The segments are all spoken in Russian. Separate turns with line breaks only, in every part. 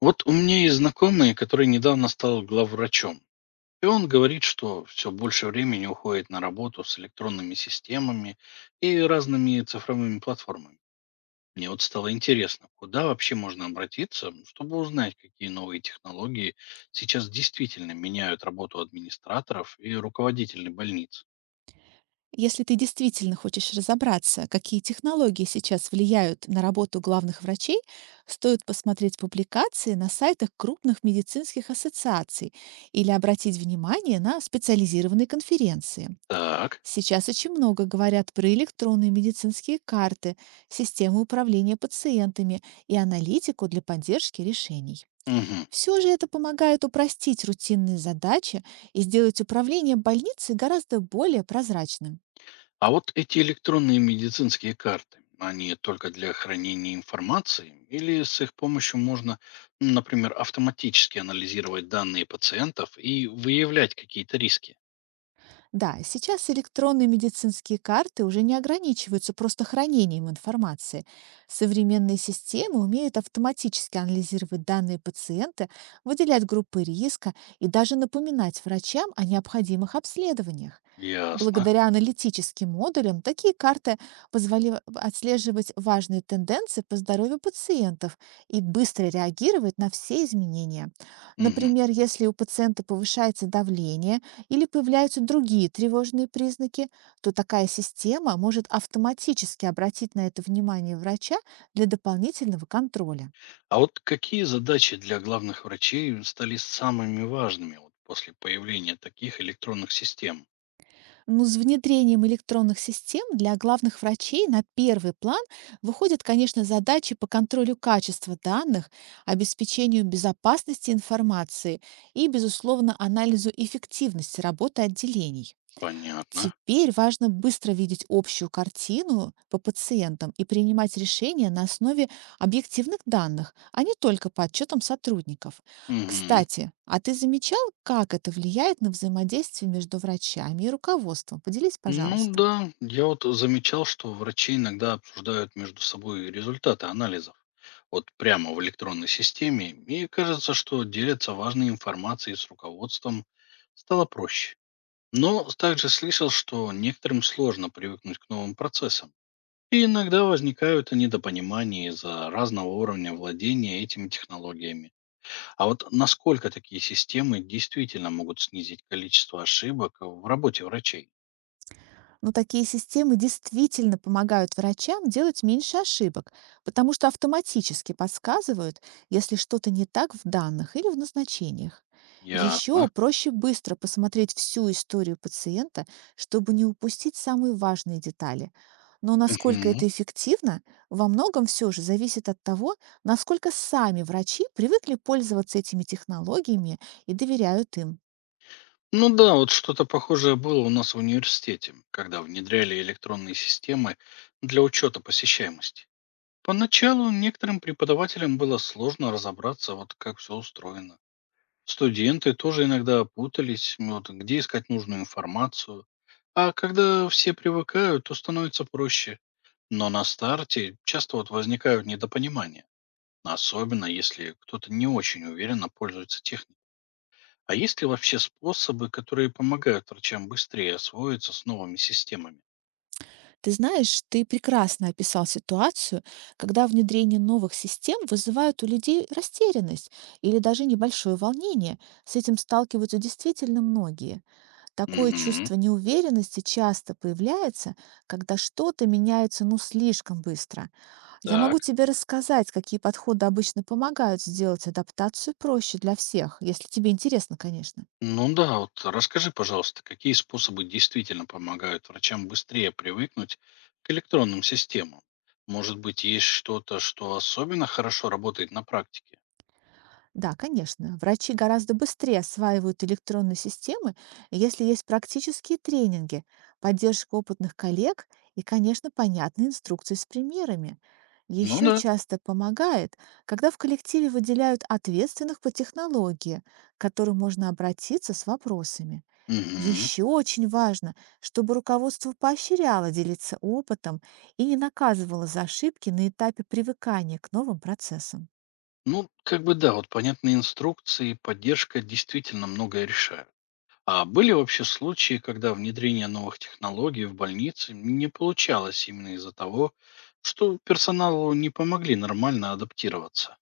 Вот у меня есть знакомый, который недавно стал главврачом. И он говорит, что все больше времени уходит на работу с электронными системами и разными цифровыми платформами. Мне вот стало интересно, куда вообще можно обратиться, чтобы узнать, какие новые технологии сейчас действительно меняют работу администраторов и руководителей больниц.
Если ты действительно хочешь разобраться, какие технологии сейчас влияют на работу главных врачей, стоит посмотреть публикации на сайтах крупных медицинских ассоциаций или обратить внимание на специализированные конференции.
Так.
Сейчас очень много говорят про электронные медицинские карты, системы управления пациентами и аналитику для поддержки решений.
Мгм.
Все же это помогает упростить рутинные задачи и сделать управление больницей гораздо более прозрачным.
А вот эти электронные медицинские карты, они только для хранения информации или с их помощью можно, например, автоматически анализировать данные пациентов и выявлять какие-то риски?
Да, сейчас электронные медицинские карты уже не ограничиваются просто хранением информации. Современные системы умеют автоматически анализировать данные пациента, выделять группы риска и даже напоминать врачам о необходимых обследованиях.
Ясно.
Благодаря аналитическим модулям такие карты позволяли отслеживать важные тенденции по здоровью пациентов и быстро реагировать на все изменения.
Мгм.
Например, если у пациента повышается давление или появляются другие тревожные признаки, то такая система может автоматически обратить на это внимание врача для дополнительного контроля.
А вот какие задачи для главных врачей стали самыми важными вот после появления таких электронных систем?
Но с внедрением электронных систем для главных врачей на первый план выходят, конечно, задачи по контролю качества данных, обеспечению безопасности информации и, безусловно, анализу эффективности работы отделений.
Понятно.
Теперь важно быстро видеть общую картину по пациентам и принимать решения на основе объективных данных, а не только по отчетам сотрудников.
Мгм.
Кстати, а ты замечал, как это влияет на взаимодействие между врачами и руководством? Поделись,
Ну
пожалуйста.
да, я вот замечал, что врачи иногда обсуждают между собой результаты анализов. Вот прямо в электронной системе. И кажется, что делятся важной информацией с руководством. Стало проще. Но также слышал, что некоторым сложно привыкнуть к новым процессам. И иногда возникают недопонимания из-за разного уровня владения этими технологиями. А вот насколько такие системы действительно могут снизить количество ошибок в работе врачей?
Но такие системы действительно помогают врачам делать меньше ошибок, потому что автоматически подсказывают, если что-то не так в данных или в назначениях.
Ясно.
Еще проще быстро посмотреть всю историю пациента, чтобы не упустить самые важные детали. Но насколько
Мгм.
это эффективно, во многом все же зависит от того, насколько сами врачи привыкли пользоваться этими технологиями и доверяют им.
Ну да, вот что-то похожее было у нас в университете, когда внедряли электронные системы для учета посещаемости. Поначалу некоторым преподавателям было сложно разобраться, вот как все устроено. Студенты тоже иногда путались, вот, где искать нужную информацию. А когда все привыкают, то становится проще. Но на старте часто вот возникают недопонимания, особенно если кто-то не очень уверенно пользуется техникой. А есть ли вообще способы, которые помогают врачам быстрее освоиться с новыми системами?
Ты знаешь, ты прекрасно описал ситуацию, когда внедрение новых систем вызывает у людей растерянность или даже небольшое волнение. С этим сталкиваются действительно многие. Такое
Мгм.
чувство неуверенности часто появляется, когда что-то меняется ну слишком быстро. Я
Так.
могу тебе рассказать, какие подходы обычно помогают сделать адаптацию проще для всех, если тебе интересно, конечно.
Ну да, вот расскажи, пожалуйста, какие способы действительно помогают врачам быстрее привыкнуть к электронным системам? Может быть, есть что-то, что особенно хорошо работает на практике?
Да, конечно. Врачи гораздо быстрее осваивают электронные системы, если есть практические тренинги, поддержка опытных коллег и, конечно, понятные инструкции с примерами.
Ну
Еще
да.
часто помогает, когда в коллективе выделяют ответственных по технологии, к которым можно обратиться с вопросами.
Мгм.
Еще очень важно, чтобы руководство поощряло делиться опытом и не наказывало за ошибки на этапе привыкания к новым процессам.
Ну, как бы да, вот понятные инструкции и поддержка действительно многое решают. А были вообще случаи, когда внедрение новых технологий в больнице не получалось именно из-за того, что персоналу не помогли нормально адаптироваться?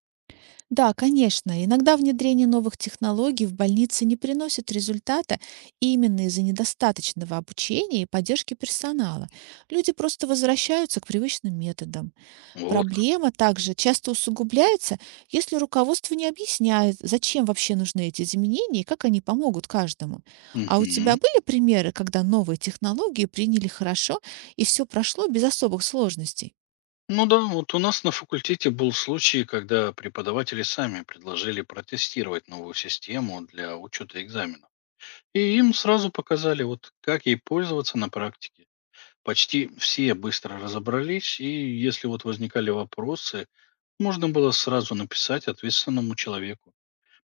Да, конечно, иногда внедрение новых технологий в больнице не приносит результата именно из-за недостаточного обучения и поддержки персонала. Люди просто возвращаются к привычным методам.
Вот как.
Проблема также часто усугубляется, если руководство не объясняет, зачем вообще нужны эти изменения и как они помогут каждому. А у тебя
Мгм.
были примеры, когда новые технологии приняли хорошо и все прошло без особых сложностей?
Ну да, вот у нас на факультете был случай, когда преподаватели сами предложили протестировать новую систему для учета экзаменов. И им сразу показали, вот как ей пользоваться на практике. Почти все быстро разобрались, и если вот возникали вопросы, можно было сразу написать ответственному человеку.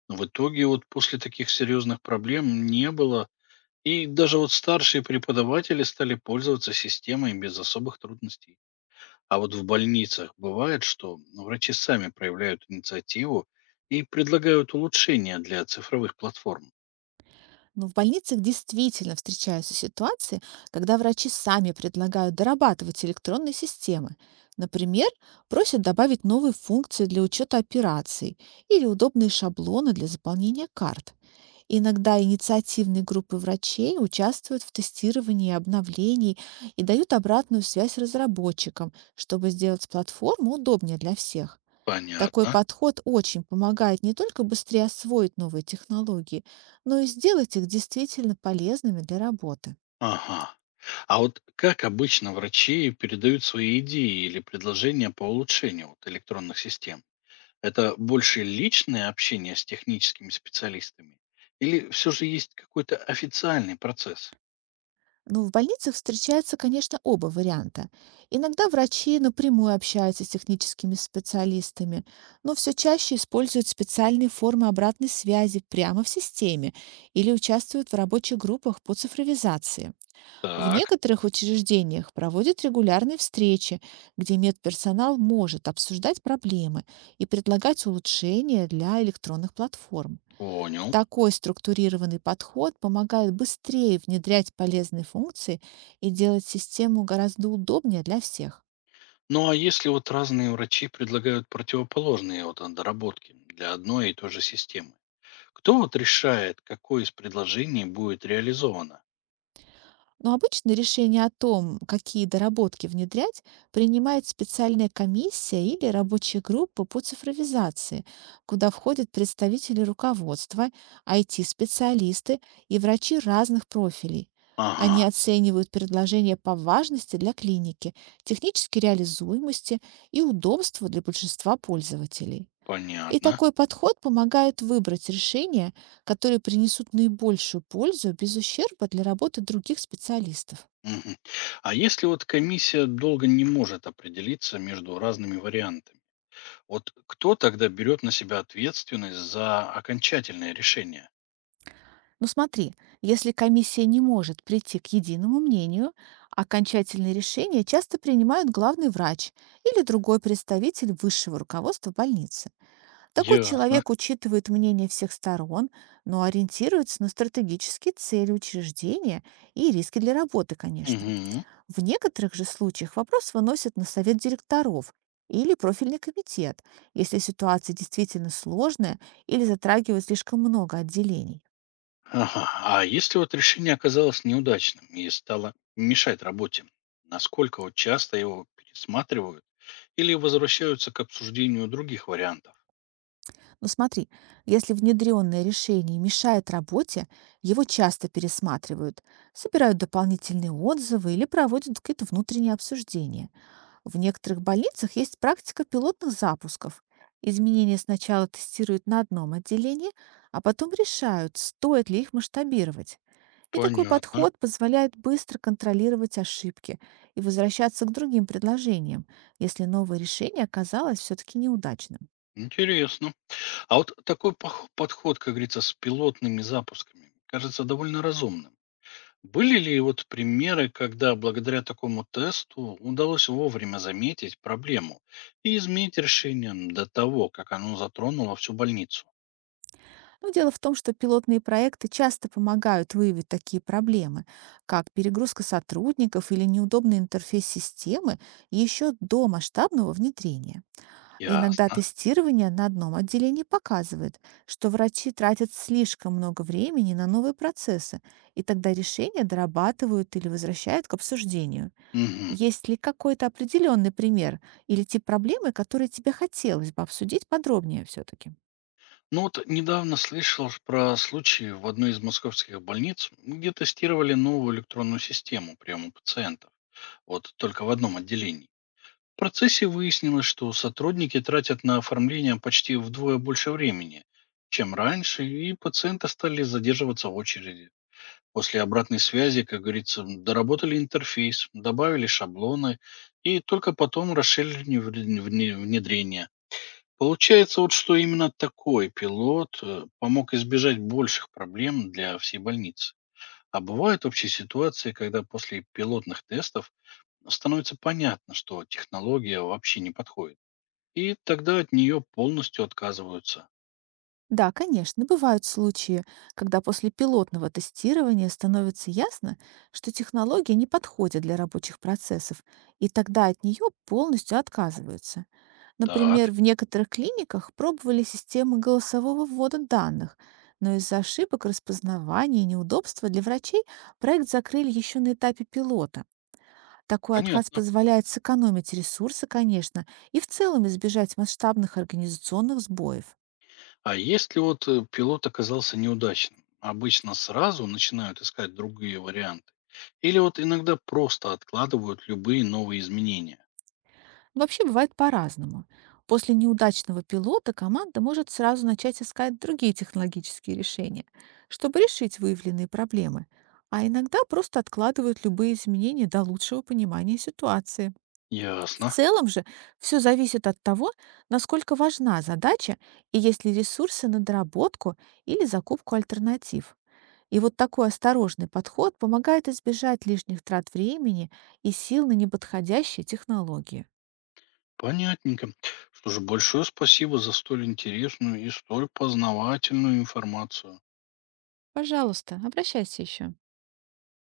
Но в итоге вот после таких серьезных проблем не было. И даже вот старшие преподаватели стали пользоваться системой без особых трудностей. А вот в больницах бывает, что врачи сами проявляют инициативу и предлагают улучшения для цифровых платформ.
Но в больницах действительно встречаются ситуации, когда врачи сами предлагают дорабатывать электронные системы. Например, просят добавить новые функции для учета операций или удобные шаблоны для заполнения карт. Иногда инициативные группы врачей участвуют в тестировании обновлений и дают обратную связь разработчикам, чтобы сделать платформу удобнее для всех. Такой
Понятно.
подход очень помогает не только быстрее освоить новые технологии, но и сделать их действительно полезными для работы.
Ага. А вот как обычно врачи передают свои идеи или предложения по улучшению вот электронных систем? Это больше личное общение с техническими специалистами? Или все же есть какой-то официальный процесс?
Но в больницах встречаются, конечно, оба варианта. Иногда врачи напрямую общаются с техническими специалистами, но все чаще используют специальные формы обратной связи прямо в системе или участвуют в рабочих группах по цифровизации. В
Так,
некоторых учреждениях проводят регулярные встречи, где медперсонал может обсуждать проблемы и предлагать улучшения для электронных платформ.
понял.
Такой структурированный подход помогает быстрее внедрять полезные функции и делать систему гораздо удобнее для всех.
Ну а если вот разные врачи предлагают противоположные вот доработки для одной и той же системы, кто вот решает, какое из предложений будет реализовано?
Но обычно решение о том, какие доработки внедрять, принимает специальная комиссия или рабочая группа по цифровизации, куда входят представители руководства, IT-специалисты и врачи разных профилей.
Ага,
Они оценивают предложения по важности для клиники, технической реализуемости и удобству для большинства пользователей. И
понятно.
такой подход помогает выбрать решения, которые принесут наибольшую пользу без ущерба для работы других специалистов.
Мгм. А если вот комиссия долго не может определиться между разными вариантами, вот кто тогда берет на себя ответственность за окончательное решение?
Но смотри, если комиссия не может прийти к единому мнению, окончательные решения часто принимают главный врач или другой представитель высшего руководства больницы. Такой
Ясно.
человек учитывает мнение всех сторон, но ориентируется на стратегические цели учреждения и риски для работы, конечно.
Мгм.
В некоторых же случаях вопрос выносят на совет директоров или профильный комитет, если ситуация действительно сложная или затрагивает слишком много отделений.
Ага. А если вот решение оказалось неудачным и стало мешать работе, насколько вот часто его пересматривают или возвращаются к обсуждению других вариантов?
Но смотри, если внедренное решение мешает работе, его часто пересматривают, собирают дополнительные отзывы или проводят какие-то внутренние обсуждения. В некоторых больницах есть практика пилотных запусков. Изменения сначала тестируют на одном отделении, а потом решают, стоит ли их масштабировать. И такой
Понятно.
подход позволяет быстро контролировать ошибки и возвращаться к другим предложениям, если новое решение оказалось все-таки неудачным.
Интересно. А вот такой подход, как говорится, с пилотными запусками, кажется довольно разумным. Были ли вот примеры, когда благодаря такому тесту удалось вовремя заметить проблему и изменить решение до того, как оно затронуло всю больницу?
Но дело в том, что пилотные проекты часто помогают выявить такие проблемы, как перегрузка сотрудников или неудобный интерфейс системы еще до масштабного внедрения. Иногда
Ясно.
тестирование на одном отделении показывает, что врачи тратят слишком много времени на новые процессы, и тогда решения дорабатывают или возвращают к обсуждению.
Мгм.
Есть ли какой-то определенный пример или тип проблемы, который тебе хотелось бы обсудить подробнее все-таки?
Ну вот недавно слышал ж про случаи в одной из московских больниц, где тестировали новую электронную систему приема пациентов. Вот только в одном отделении. В процессе выяснилось, что сотрудники тратят на оформление почти вдвое больше времени, чем раньше, и пациенты стали задерживаться в очереди. После обратной связи, как говорится, доработали интерфейс, добавили шаблоны и только потом расширили внедрение. Получается вот, что именно такой пилот помог избежать больших проблем для всей больницы. А бывают вообще ситуации, когда после пилотных тестов становится понятно, что технология вообще не подходит. И тогда от нее полностью отказываются.
Да, конечно, бывают случаи, когда после пилотного тестирования становится ясно, что технология не подходит для рабочих процессов, и тогда от нее полностью отказываются. Например,
Так,
в некоторых клиниках пробовали системы голосового ввода данных, но из-за ошибок распознавания и неудобства для врачей проект закрыли еще на этапе пилота. Такой отказ
понятно.
позволяет сэкономить ресурсы, конечно, и в целом избежать масштабных организационных сбоев.
А если вот пилот оказался неудачным, обычно сразу начинают искать другие варианты. Или вот иногда просто откладывают любые новые изменения.
Вообще бывает по-разному. После неудачного пилота команда может сразу начать искать другие технологические решения, чтобы решить выявленные проблемы, а иногда просто откладывают любые изменения до лучшего понимания ситуации. В
Ясно.
целом же все зависит от того, насколько важна задача и есть ли ресурсы на доработку или закупку альтернатив. И вот такой осторожный подход помогает избежать лишних трат времени и сил на неподходящие технологии.
Понятненько. Что же, большое спасибо за столь интересную и столь познавательную информацию.
Пожалуйста, обращайся еще.